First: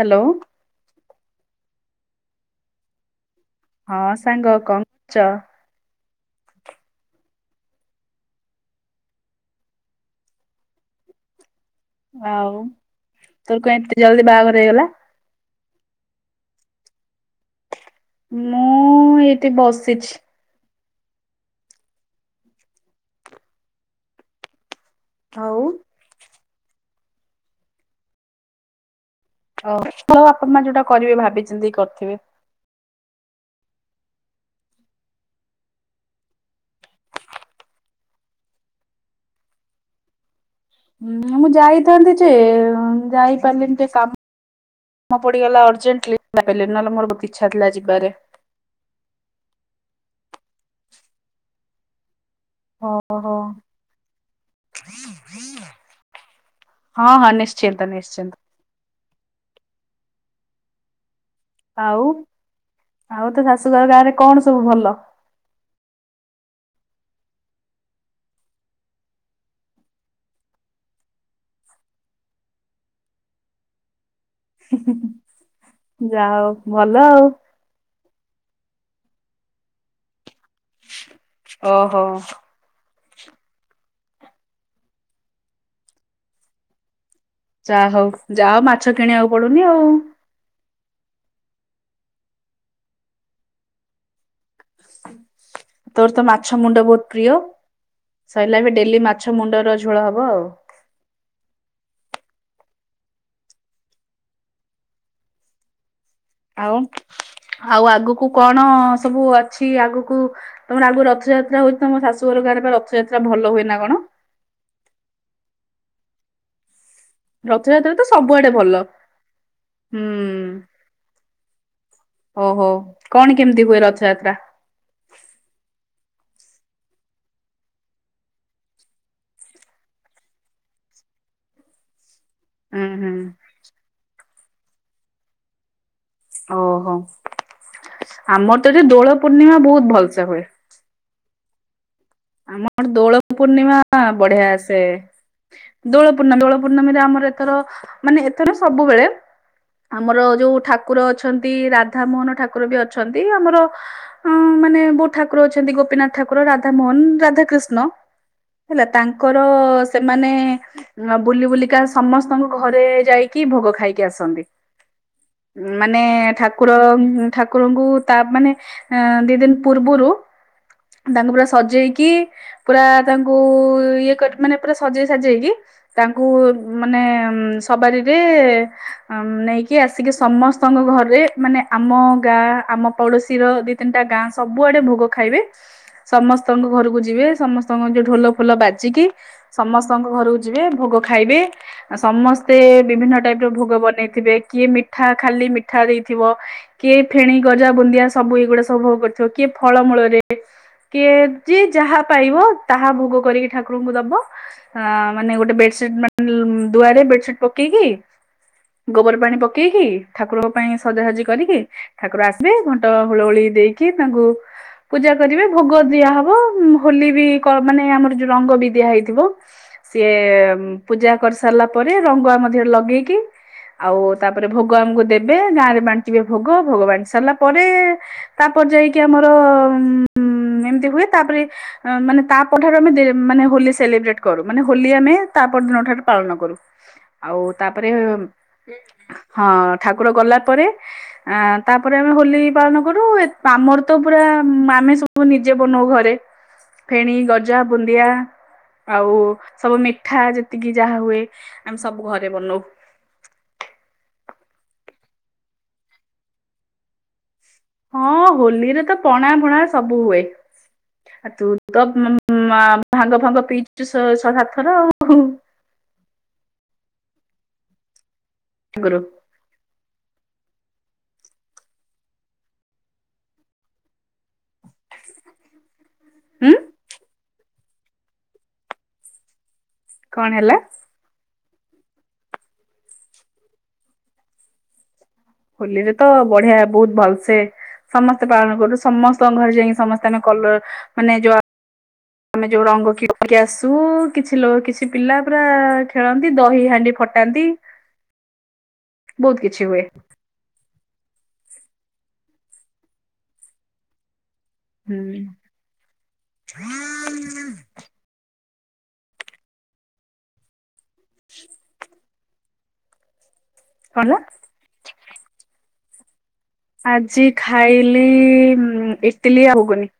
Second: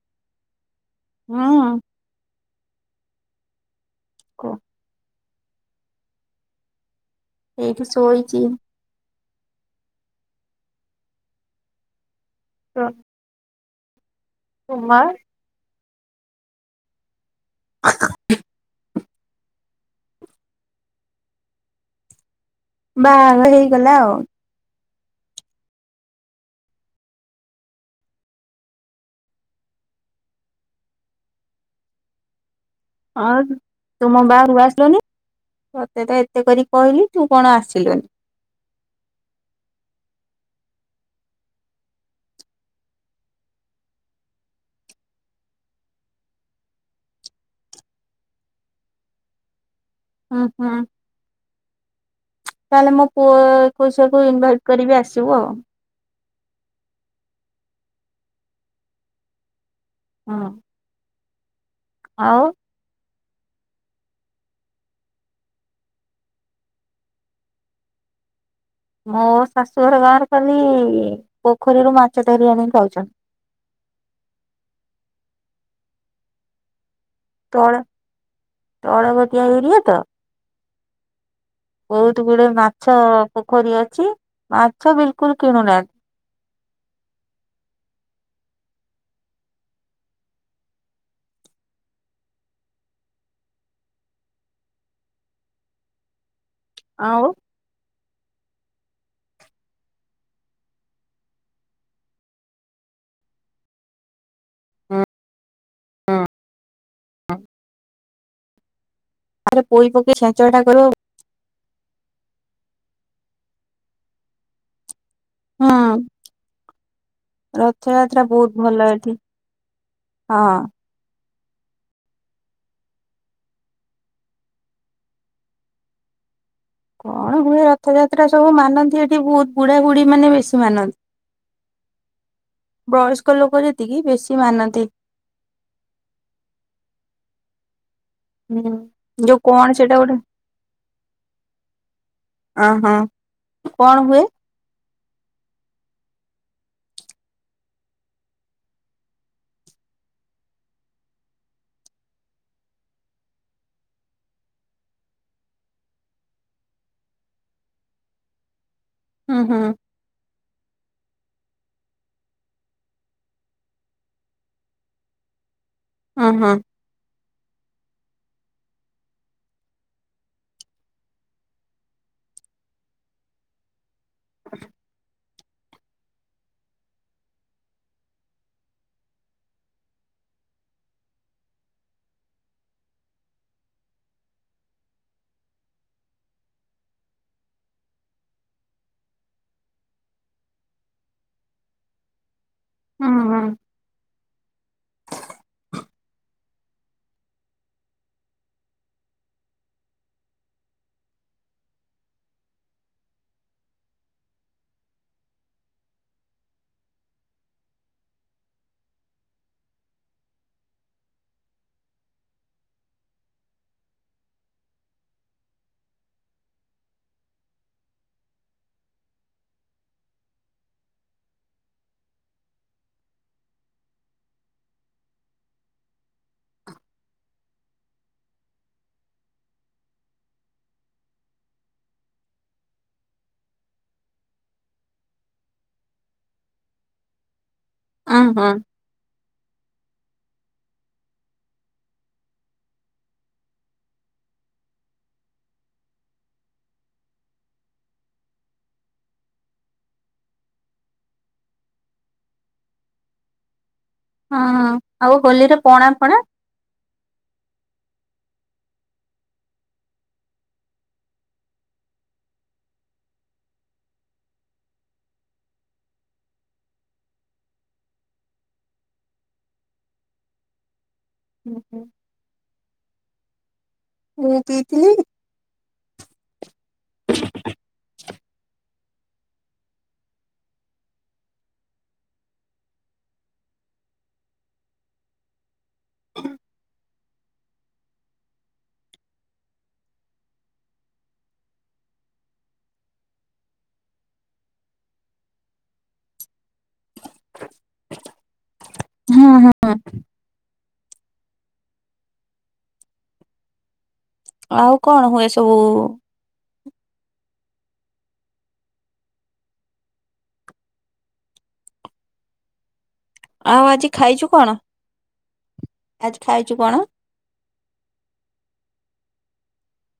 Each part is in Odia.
ହାଲୋ। ହଁ। ହଁ ସାଙ୍ଗ କଣ କରୁଛ? ଏଇଠି ଶୋଇଛିି। ଆଉ ତ ତୋର କଣ, ଏତେ ଜଲଦି ବାହାଘର ହେଇଗଲା। ତୁମର ମୁଁ ଏଇଠି ବସିଛି। ବାହାଘର ହେଇଗଲା ଆଉ। ଆଉ। ଓ ହ ବାପା ମା ଯୋଉଟା କରିବେ ଭାବିଛନ୍ତିନ୍ତି କରିଥିବେ। ହଁ ତୁମ ବାହାଘରକୁ ଆସିଲନି? ତତେ ତ ଏତେ କରି କହିଲି ତୁ କଣ ଆସିଲୁନି? [inaudible] ହୁଁ ମୁଁ ଯାଇଥାନ୍ତି ଯେ ଯାଇପାରିଲିନି ଟିକେ କାମ ମ ପଡ଼ିଗଲା ଅର୍ଜେଣ୍ଟଲି ନହେଲେ ମୋର ବହୁତ ଇଛା ଥିଲା ଯିବାରେ। [inaudible] ହୁଁ ହୁଁ। ତାହେଲେ ମୋ ଓହୋ ପୁଅ ହଁ ଏକୋଇଶା କୁ ଇନଭାଇଟ୍ କରିବି ଆସିବୁ ଆଉ। ହଁ ହଁ ନିଶ୍ଚିନ୍ତ ନିଶ୍ଚିନ୍ତ। ହଁ। ଆଉ ଆଉ ତ ଶାଶୁଘରେ ଗାଁ ରେ କଣ ସବୁ ଭଲ? ମୋ ଶାଶୁଘର ଗାଁ ଖାଲି ପୋଖରୀରୁ ମାଛ ଧରି ଆଣି ଖାଉଛନ୍ତି। ହେଁ ହେଁ ଯା ହଉ ଭଲ ଆଉ। ତଳ ତଳ [unintelligible] ତ ଓହୋ ବହୁତ ଗୁଡେ ମା ମାଛ ପୋଖରୀ ଅଛି ମାଛ ବିଲକୁଲ କିଣୁନାହାନ୍ତି। ଯା ହଉ ଯା ମାଛ କିଣିବାକୁ ପଡୁନି ଆଉ। ତୋର ତ ମାଛ ମୁଣ୍ଡ ବହୁତ ଆଉ ପ୍ରିୟ। ସରିଲା ଏବେ ଡେଲି ମାଛ ମୁଣ୍ଡର ଝୋଳ ହବ ଆଉ। ହୁଁ। ଆଉ ଆଉ ଆଗକୁ କଣ ସବୁ ରେ ଅଛି ପୋଇ ପକେଇ ଆଗକୁ ଛେଞ୍ଚଡା ତ କରିବ ଆଗକୁ ରଥଯାତ୍ରା ହଉଛି ତମ ଶାଶୁ ଘର ଗାଁରେ ରଥଯାତ୍ରା ଭଲ ହୁଏ ନା କଣ? ହଁ। ରଥଯାତ୍ରା ତ ସବୁଆଡେ ଭଲ, ଏଠି ହଁ ହୁଁ। ଓହୋ କଣ କେମିତି ହୁଏ ରଥଯାତ୍ରା। କଣ ହୁଏ ରଥଯାତ୍ରା ସବୁ ମାନନ୍ତି ଏଠି ବହୁତ ବୁଢାବୁଢ଼ୀମାନେ ବେଶି ମାନନ୍ତି। [inaudible] ହୁଁ ହୁଁ ବୟସ୍କ ଲୋକ ଯେତିକି ବେଶି ମାନନ୍ତି। ଓହୋ ଆମର ତ ହୁଁ ଏଠି ଦୋଳ ଯୋଉ ପୂର୍ଣ୍ଣିମା କଣ ବହୁତ ସେଇଟା ଗୋଟେ ଭଲସେ ହୁଏ। ଅ ଆମର ହଁ ଦୋଳ ପୂର୍ଣ୍ଣିମା କଣ ହୁଏ ବଢିଆ ସେ ଦୋଳ ପୂର୍ଣ୍ଣମ ଦୋଳ ପୂର୍ଣ୍ଣମୀରେ ଆମର ଏଥର ମାନେ ଏଥର ସବୁବେଳେ ଆମର ଯୋଉ ଠାକୁର ଅଛନ୍ତି ରାଧ ମୋହନ ଠାକୁର ବି ଅଛନ୍ତି ଆମର ଅ ମାନେ ବହୁ ଠାକୁର ଅଛନ୍ତି ଗୋପୀନାଥ ଠାକୁର ରାଧାମୋହନ ରାଧାକୃିଷ୍ଣ ହେଲା ତାଙ୍କର ହୁଁ ହୁଁ ସେମାନେ ବୁଲି ବୁଲିକା ସମସ୍ତଙ୍କୁ ଘରେ ଯାଇକି ଭୋଗ ଖାଇକି ଆସନ୍ତି। ମାନେ ହୁଁ ହୁଁ ଠାକୁର ଠାକୁରଙ୍କୁ ତା ମାନେ ଦିଦିନ ପୂର୍ବରୁ ତାଙ୍କ ପ ସଜେଇକି ପୁରା ତାଙ୍କୁ ଇଏ କରି ମାନେ ପୁରା ସଜେଇ ସାଜେଇକି ତାଙ୍କୁ ମାନେ ସବାରିରେ ନେଇକି ଆସିକି ସମସ୍ତଙ୍କ ଘରେ ମାନେ ଆମ ଗାଁ ଆମ ପଡୋଶୀ ର ଦି ତିନିଟା ଗାଁ ସବୁଆଡେ ଭୋଗ ଖାଇବେ ସମସ୍ତଙ୍କ ଘରକୁ ଯିବେ ସମସ୍ତଙ୍କ ଯୋଉ ଢୋଲ ଫୋଲ ବାଜିକି ସମସ୍ତଙ୍କ ଘରକୁ ଯିବେ ଭୋଗ ଖାଇ ଖାଇବେ ସମସ୍ତେ ହୁଁ ବିଭିନ୍ନ ହୁଁ ଟାଇପର ଭୋଗ ବନେଇଥିବେ। କିଏ ମିଠା ଖାଲି ମିଠା ଦେଇଥିବ କିଏ ଫେଣି ଗଜା ବୁନ୍ଦିଆ ସବୁ ଏଇଗୁଡା ସବୁ ଭୋଗ କରିଥିବ କିଏ ଫଳମୂଳରେ କିଏ ଯିଏ ଯାହା ପାଇବ ତାହା ଭୋଗ କରିକି ଠାକୁରଙ୍କୁ ଦବ ମାନେ ଗୋଟେ ବେଡସିଟ୍ ମାନେ ଦୁଆରେ ବେଡସିଟ ପକେଇକି ଗୋବର ପାଣି ପକେଇକି ଠାକୁରଙ୍କ ପାଇଁ ସଜାସଜି କରିକି ଠାକୁର ଆସିବେ ଘଣ୍ଟ ହୁଳ ହୁଳି ଦେଇକି ତାଙ୍କୁ ପୂଜା କରିବେ ଭୋଗ ଦିଆ ହବ ହୋଲି ବି କ ମାନେ ଆମର ଯୋଉ ରଙ୍ଗ ବି ଦିଆ ହେଇଥିବ ସିଏ ପୂଜା କରିସାରିଲା ଲା ପରେ ରଙ୍ଗ ଆମ ଦେହରେ ଲଗେଇକି ଆଉ ତାପରେ ଭୋଗ ଆମକୁ ଦେବେ ଗାଁ ରେ ବାଣ୍ଟିବେ ଭୋଗ ଭୋଗ ବାଣ୍ଟି ସାରିଲା ପରେ ତାପ୍ ପରେ ଯାଇକି ଆମର ମେ ଏମିତି ହୁଏ। ତାପରେ ଅ ମାନେ ତା ପରଠାରୁ ଆମେ ଦେ ମାନେ ହୋଲି ସେଲିବ୍ରେଟ୍ କରୁ ମାନେ ହୋଲି ଆମେ ତା ପର୍ ଦିନଠାରୁ ପାଳନ କରୁ ଆଉ ତାପରେ ଉଁ ହୁଁ ହଁ, ଠାକୁର ଗଲା ପରେ ଆ ତାପରେ ଆମେ ହୋଲି ପାଳନ କରୁ ଆମର ତ ପୁରା ଆ ଆମେ ସବୁ ନିଜେ ବନଉ ଘରେ ଫେଣି, ଗଜା, ବୁନ୍ଦିଆ ଆଉ ସବୁ ମିଠା ଯେତିକି ଯାହା ହୁଏ ଆମେ ସବୁ ଘରେ ବନଉ। [inaudible] ହଁ ଆଉ ହୋଲିରେ ପଣା ଫଣା? ହଁ, ହୋଲିରେ ତ ପଣା ଫଣା ସବୁ ହୁଏ। ଆ ତୁ ତ ମା ଭାଙ୍ଗ୍ ଫାଙ୍ଗ୍ ପିଇଛୁ ଶହେ ଶହେ ସାତ ଥର ଆଉ। ଗୁରୁ। ହୁଁ ହୁଁ। ମୁଁ ପିଇଥିଲି। ହୁଁ? [unintelligible] କ'ଣ ହେଲା? ହୋଲିରେ ତ ବଢିଆ ବହୁତ୍ ଭଲସେ ସମସ୍ତେ ପାଳନ କରୁୁ। ସମସ୍ତଙ୍କ ଘରେ ଯାଇକି ସମସ୍ତେ ଆମେ କଲର ମାନେ ଯଉ ଆମେ ଯୋଉ ରଙ୍ଗ କି [unintelligible] କିଣିକି ଆସୁ କିଛି ଲ କିଛି ପିଲା ପୁରା ଖେଳନ୍ତି ଦହି ହାଣ୍ଡି ଫ୍ ଟାନ୍ତି ହୁଁ ବହୁତ କିଛି ହୁଁ ହୁଏ। ଆଉ କ'ଣ ହୁଁ ହୁଏ ସବୁ? [unintelligible] [unintelligible] ଆଉ ଆଜି ଖାଇଛୁ କ'ଣ? ଆଜି ଖାଇଛୁ କଣ ଆଜି ଖାଇଲି ଇଟିଲି ଆଉ ହୁଗୁନି।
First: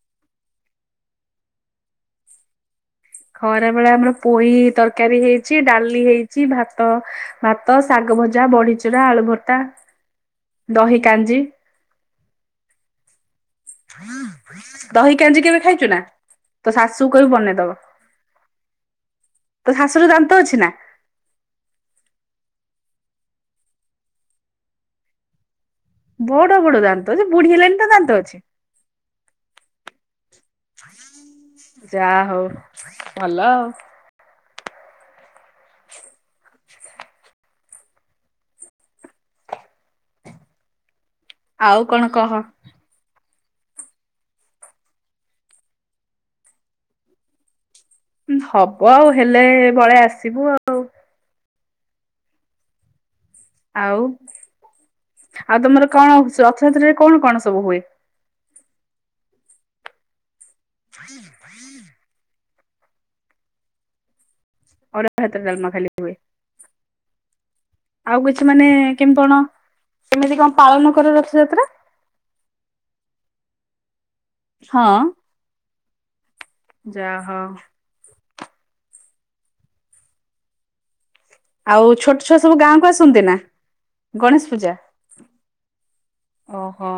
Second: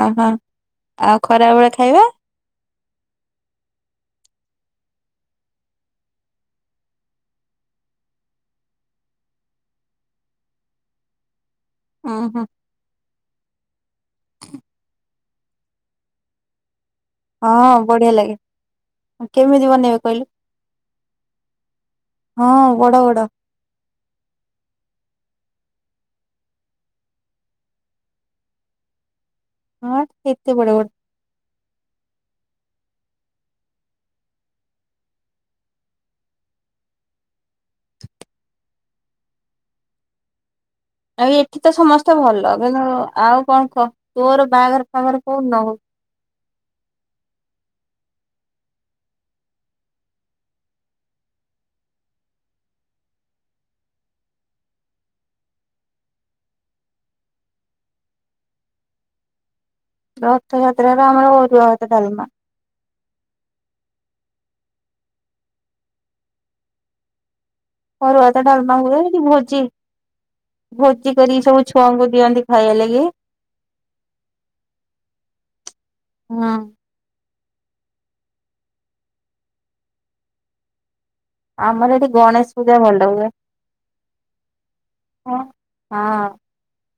ଓ ହୋ, ଆଉ ଖରା ବେଳେ ଖାଇବା? ଖରା ବେଳେ ଆମର ପହି ତରକାରୀ ହେଇଛି, ଡାଲି ହେଇଛି, ଭାତ ଭାତ ଶାଗ୍ ଭଜା, ବଡ଼ିଚୁରା, ଆଳୁ ଭର୍ତ୍ତା, ଦହି କାଞ୍ଜି। ହୁଁ ହୁଁ। ଦହି କାଞ୍ଜି କେବେ ଖାଇଛ ନା? ତ ସାସ୍ ହଁ, ବଢିଆ ଲାଗେ। କେମିତି ତୋ ବନେଇବେ ଶାଶୁର କହିଲୁ? ଦାନ୍ତ ଅଛି ନା ହଁ, ବଡ ବଡ। ବଡ ବଡ ଦାନ୍ତ ଯେ ବୁଢୀ ହେଲେଣି ତା ଦାନ୍ତ ଅଛି? ହଁ କେତେ ବଡ଼ ବଡ଼। ଯାହା ହଉ ଭଲ। ଆରେ ଏଠି ତ ଆଉ କଣ ସମସ୍ତେ କହ ଭଲ କିନ୍ତୁ ଆଉ କଣ କହ ତୋର ବାହାଘର ଫାଘର କୋଉ ଦିନ ହବ? ହବ ଆଉ ହେଲେ ପଳେଇ ଆସିବୁ ଆଉ। ଆଉ? ଆଉ ତମର କ'ଣ ରଥଯାତ୍ରାରେ କ'ଣ କ'ଣ ସବୁ ହୁଏ? ରଥଯାତ୍ରାରେ ଆମର ଅରୁଆଭାତ ଡାଲମା। ଅରୁଆଭାତ ଡାଲମା ଖାଲି ହୁଏ। ଆଉ ଅରୁଆଭାତ କିଛି ମାନେ ଡାଲମା ହୁଏ କେମିତି କି କଣ ଭୋଜି? କେମିତି କଣ ପାଳନ କର ଭୋଜି କରି ରଥଯାତ୍ରା ସବୁ ଛୁଆଙ୍କୁ ଦିଅନ୍ତି ଖାଇବା ଲାଗି। ହଁ? ହୁଁ। ଯା ହୋ ଆଉ ଆମର ଏଠି ଛୋଟ ଛୁଆ ଗଣେଶ ସବୁ ପୂଜା ଗାଁକୁ ଭଲ ଆସନ୍ତି ହୁଏ। ନା? ଗଣେଶ ପୂଜା ହଁ ଓହୋ।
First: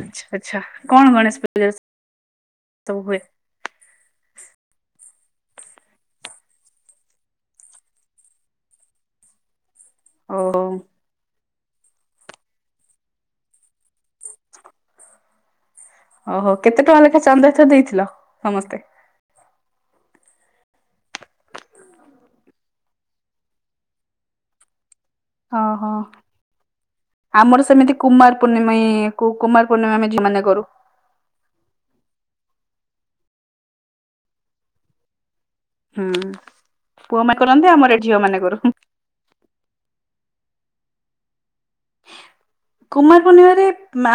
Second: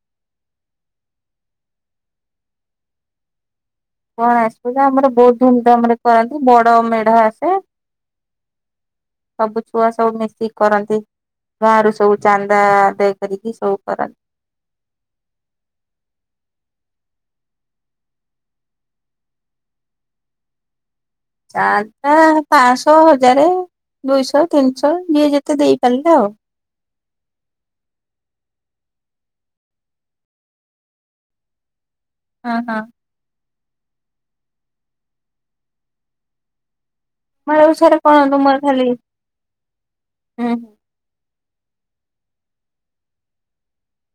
ଆଚ୍ଛା, ଆଚ୍ଛା, କଣ ଗଣେଶ ପୂଜା ରେ ସ-ସବୁ ହୁଏ? ଗଣେଶ ପୂଜା ଆମର ବହୁତ ଧୁମଧାମ୍ ରେ କରନ୍ତି। ବଡ ମେଢ ଆସେ। ସବୁ ଛୁଆ ସବୁ ମିଶିକି ଓହୋ କରନ୍ତି। ଗାଁ ରୁ ସବୁ ଚାନ୍ଦା ଆଦାୟ କରିକି ସବୁ କରନ୍ ଓହୋ, କେତେ ଟଙ୍କା ଲେଖା ଚାନ୍ଦା ଏଥର ଦେଇଥିଲ ସମସ୍ତେ? ଚାନ୍ଦା ପାଁଶହ, ହଜାରେ, ଦୁଇଶହ, ତିନିଶହ। ଯିଏ ଯେତେ ଦେଇପାରିଲା ଆଉ। ଆମର ସେମିତି କୁମାର ପୂର୍ଣ୍ଣିମେ ଏ କୁ-କୁମାର ପୂର୍ଣ୍ଣିମା ଆମେ ଝିଅ ମାନେ କରୁ। ହଁ, ହଁ। ହଁ। ମାଳବସାରେ କଣ ତୁମୋର ଖାଲି ଏଁ [unintelligible] କୁମାର ପୂର୍ଣ୍ଣିମା ରେ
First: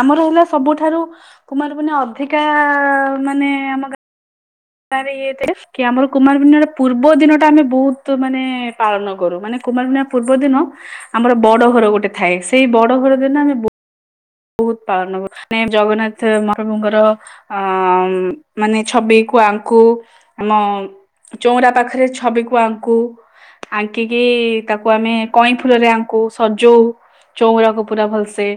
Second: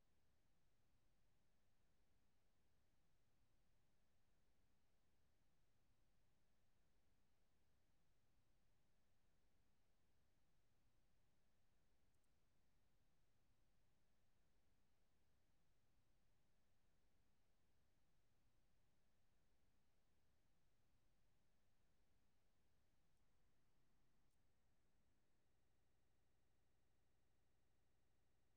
ଆମର ହେଲା ସବୁଠାରୁ କୁମାର ପୂର୍ଣ୍ଣିମା ଅଧିକା ମାନେ ନେ ଆମ ଗା ତାର ଇଏ ଥିରେ କି ଆମର କୁମାରପୂର୍ଣ୍ଣିମାରେ ପୂର୍ବ ଦିନ ଟା ଆମେ ବହୁତ ମାନେ ପାଳନ କରୁ। ମାନେ କୁମାରପୂର୍ଣ୍ଣିମା ପୂର୍ବ ଦିନ ଆମର ବଡ ଘର ଗୋଟେ ଥାଏ। ସେଇ ବଡ ଘର ଦିନ ଆମେ ବୁ ବହୁତ ପାଳନ କରୁ। ମାନେ ଜଗନ୍ନାଥ ମହାପ୍ରଭୁଙ୍କର ଅଁ, ଉଁ, ମାନେ ଛବି କୁ ଆଙ୍କୁ। ଆମ ଚଉଁରା ପାଖରେ ଛବିକୁ ଆଙ୍କୁ। ଆଙ୍କିକି ତାକୁ ଆମେ କଇଁ ଫୁଲରେ ଆଙ୍କୁ, ସଜଉ। ଚଉଁରାକୁ ପୁରା ଭଲସେ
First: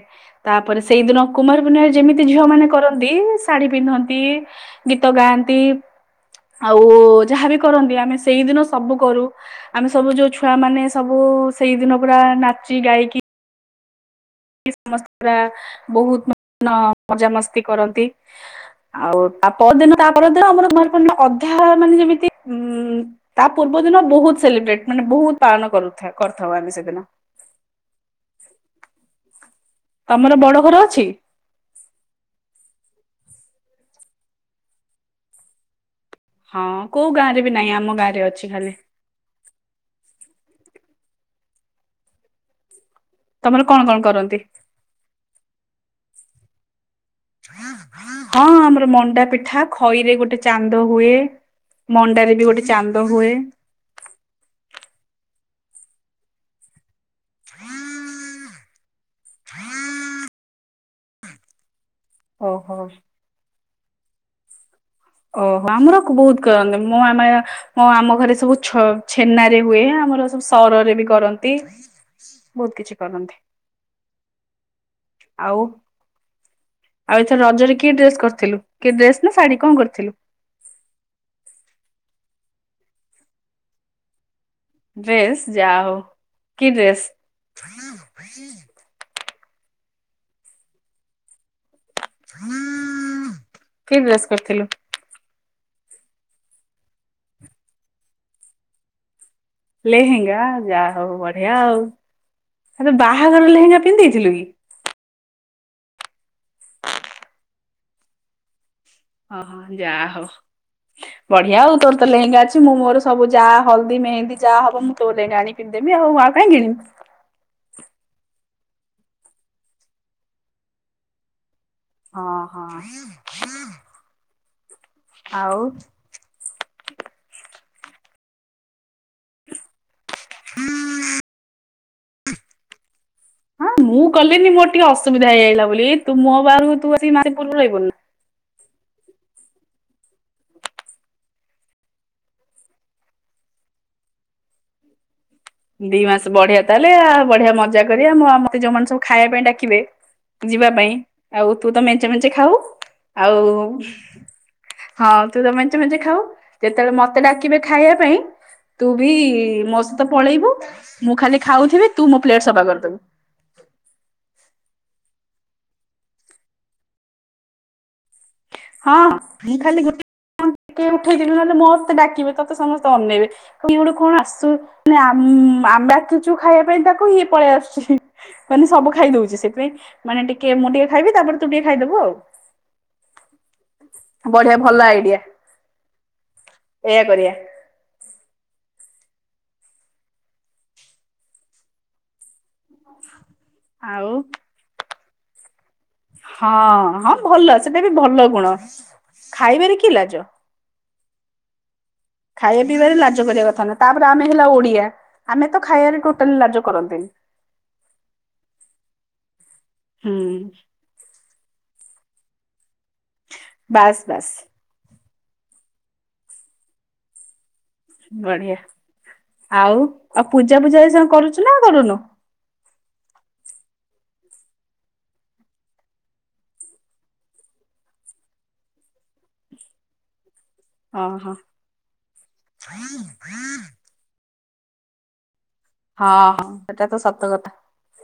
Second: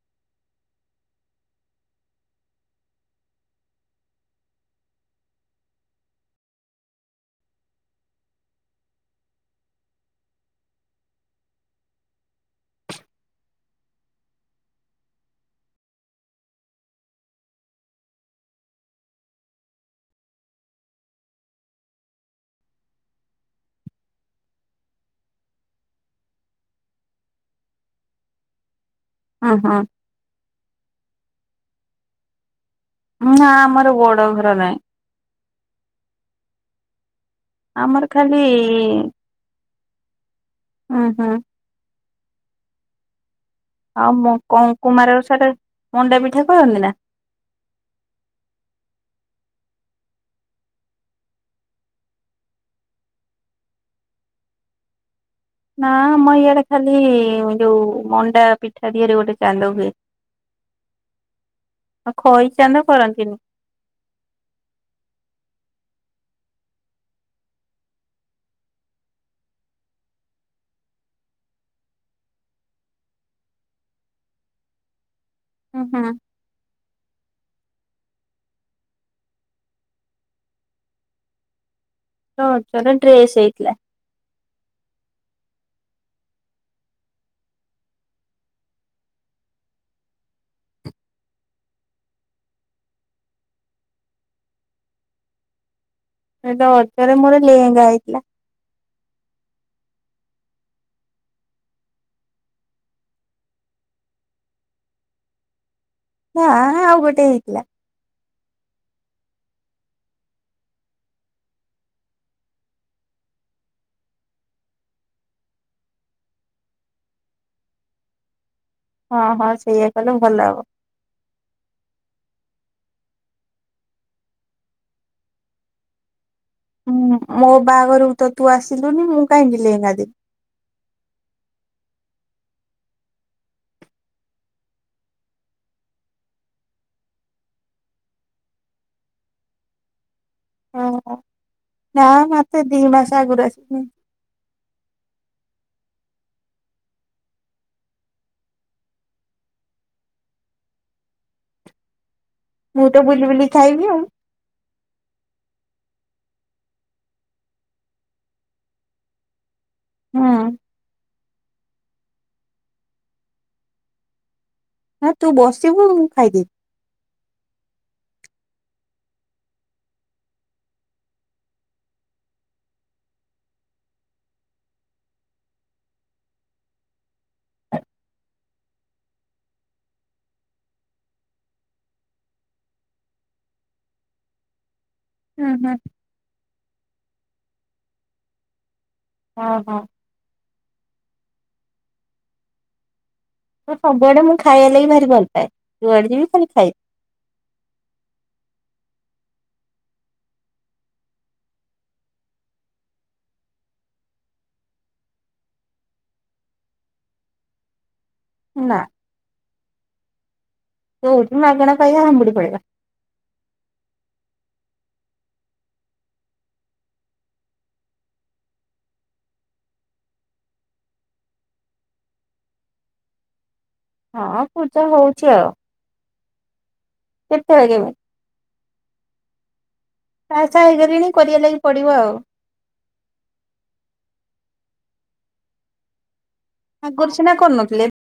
ତାପରେ ସେଇଦିନ କୁମାରପୂର୍ଣ୍ଣିମା ଯେମିତି ଝିଅମାନେ କରନ୍ତି ଶାଢୀ ପିନ୍ଧନ୍ତି ଗୀତ ଗାନ୍ ନ୍ତି। ଆଉ ଯାହାବି କରନ୍ତି ଆମେ ସେଇଦିନ ସବୁ କରୁ ଆମେ ସବୁ ଯୋଉ ଛୁଆମାନେ ସବୁ ଉ ସେଇଦିନ ପୁରା ନାଚି ଗାଇକି ସମସ୍ତେ ପୁରା ବହୁତ ମ ମଜାମସ୍ତି କରନ୍ତି। ଆଉ ତା ପରଦିନ ତା ପରଦିନ ଆମର କୁମାରପୂର୍ଣ୍ଣିମା ଅଧା ମାନେ ଯେମିତି ଉଁ ତା ପୂର୍ବ [unintelligible] ଦିନ ବହୁତ ସେଲିବ୍ରେଟ ମାନେ ବହୁତ ପାଳନ କରୁଥା କରୁଥାଉ ଆମେ ସେଦିନ। [inaudible] ଉଁ ହୁଁ ତମର ବଡ ଘର ଅଛି। ନା ଆମର ବଡ ଘର ନାହିଁ। ହଁ କୋଉ ଗାଁ ରେ ବି ନାହିଁ ଆମ ଗାଁରେ ଅଛି ଖାଲି ଉହୁଁ। ତମର କଣ କଣ ଆଉ ମୁ କରନ୍ତି? କଣ କୁମାର ଓଷାରେ ମଣ୍ଡା ପିଠା କରନ୍ତି ନା ହଁ ଆମର ମଣ୍ଡା ପିଠା ଖଇରେ ଗୋଟେ ଚାନ୍ଦ ହୁଏ। ମଣ୍ଡାରେ ବି ଗୋଟେ ଚାନ୍ଦ ହୁଏ। ନା ଆମ ଇଆଡେ ଖାଲି ଯୋଉ ମଣ୍ଡା ପିଠା ଧିଅରେ ଗୋଟେ ଚାନ୍ଦ ହୁଏ। [inaudible] ଆଉ ଖଇ ଓହୋ ଚାନ୍ଦ କରନ୍ତିନି ଓହୋ ଆମର ବହୁତ କରନ୍ତି ମୁଁ ଆମେ ମୋ ଆମ ଘରେ ସବୁ ଛ ଛେନାରେ ହୁଏ। ଆମର ସବୁ ସରରେ ବି କରନ୍ତି ବହୁତ କିଛି କରନ୍ତି। ଆଉ ହୁଁ ହୁଁ ଆଉ ଏଥର ରଜରେ କି ଡ୍ରେସ କରିଥିଲୁ କି ଡ୍ରେସ ନା ଶାଢୀ କଣ କରି ଥିଲୁ। ରଜରେ ଡ୍ରେସ୍ ହେଇଥିଲା। ଡ୍ରେସ୍ ଯାହୋଉ କି ଡ୍ରେସ୍? [inaudible] କି ଡ୍ରେସ୍ କରିଥିଲୁ? ରଜରେ ମୋର ଲେହେଙ୍ଗା ହେଇଥିଲା। ଲେହେଙ୍ଗା ଯାହା ହୋଉ ବଢିଆ ଆଉ ଆ ତୁ ବାହାଘର ଲେହେଙ୍ଗା ପିନ୍ଧି ଦେଇଥିଲୁ କି? ନାଁ ଆଉ ଗୋଟେ ହେଇଥିଲା। ଓହୋ ଯା ହୋ। ବଢିଆ ଆଉ ତୋର ତ ଲେହେଙ୍ଗା ଅଛି ମୁଁ ମୋର ସବୁ ଯା ହଳଦୀ ମେହେନ୍ଦୀ ଯା ହବ ମୁଁ ତୋ ଲେହେଙ୍ଗା ଆଣି ପିନ୍ଧି ଦେବି ଉ ଆଉ କାଇଁ କିଣିବି ହଁ ହଁ ସେଇଆ କଲେ ଭଲ ହବ। ହଁ ହଁ [inaudible] ଆଉ। ଉଁ ମୋ ବାହାଘରକୁ ତ ତୁ ଆସିଲୁନି ମୁଁ କାହିଙ୍କି ଲେହେଙ୍ଗା ଦେବି [inaudible] ହଁ? ମୁଁ ଗଲିିନି ମୋର ଟିକେ ଅସୁବିଧା ହେଇଯାଇଥିଲା ବୋଲି ତୁ ମୋ ବାହାଘରୁ ତୁ ଆ [unintelligible] ରହିବୁନୁ ନା ହଁ ନା ମତେ ଦିଇ ମାସ ଆଗରୁ ଆସିମି ଦିଇ ମାସ ବଢିଆ ତାହେଲେ ଆଉ ବଢିଆ ମଜା କରିବା ମତେ ଯୋଉମାନେ ସବୁ ଖାଇବା ପାଇଁ ଡାକିବେ ଯିବା ପାଇଁ ଆଉ ତୁ ତ ମେ ମେଞ୍ଚେ ଖାଉ ମୁଁ ତ ବୁଲି ଆଉ ବୁଲି ଖାଇବି ଆଉ। ହଁ ତୁ ତ ମେ ମେଞ୍ଚେ ମେଞ୍ଚେ ଖାଉ ଯେତେବେଳେ ମତେ ଡାକିବେ ଖାଇବା ପାଇଁ ତୁ ବି ମୋ ସ ହୁଁ ପଳେଇବୁ ମୁଁ ଖାଲି ଖାଉଥିବି ତୁ ମୋ ପ୍ଲେଟ ସଫା କରିଦବୁ। ହଁ ତୁ ବସିିବୁ ମୁଁ ଖାଇଦେବି ହଁ ମୁଁ ଖାଲି ଗୋଟେ ଟିକେ ଉଠେଇଥିଲୁ ନହେଲେ ମତେ ଡାକିବେ ତତେ ସମସ୍ତେ ଅନେଇବେ କିଏ ଗୋଟେ କଣ ଆସୁ ନି ଆମ୍ ଆମେ ବାକି ଅଛୁ ଖାଇବା ପାଇଁ ତାକୁ ଇଏ ପଳେଇ ଆସୁଛି ମାନେ ସବୁ ଖାଇ ଦଉଛି ସେଥିପାଇଁ ମାନେ ଟିକେ ମୁଁ ଟିକେ ଖାଇବି ତାପରେ ତୁ ଟିକେ ଖାଇଦବୁ ଆଉ ବଢିଆ ଭଲ ଆଇ ଉହୁଁ। ଏଇଆ କରିବା ହଁ ହଁ ସେ ଆଉ ସବୁଆଡେ ମୁଁ ଖାଇଆ ଲାଗି ଭାରି ଭଲ ପାଏ। ଯୁଆଡେ ଯିବି ଖାଲି ଖାଇବି। ହଁ ହଁ ଭଲ ସେଟା ବି ଭଲ ଗୁଣ, ଖାଇବାରେ କି ଲାଜ। ଖାଇବା ପିଇବାରେ ଲାଜ କରିଆ କଥା ନୁହେଁ। ତାପରେ ଆମେ ହେଲା ଓଡିଆ, ଆମେ ତ ଖାଇଆରେ ଟୋଟାଲି ଲାଜ କରନ୍ତିନି। ନା। [inaudible] ହୁଁ। ଯୋଉଠି ମାଗଣା ପାଇବା, ହାଂବୁଡି ପଡିବା। ବାସ୍ ବାସ୍। ବଢିଆ, ଆଉ ଆଉ ପୂଜା ଫୂଜା ଏସୁଣା କରୁଛୁ ନା? ଆଉ କରୁନୋଉଁ? ହଁ ପୂଜା ହୋଉଚି ଆଉ, [inaudible] କେତେବେଳେ କେବେ। ବାହାସାଆ ହେଇସାଇଲିଣି ଓହୋ ହଁ କରିଆ ଲାଗି ପଡିବ ଆଉ। [inaudible] ହଁ ହଁ। ଆଗରୁ ସିନା କରୁନଥିଲେ ଏବ୍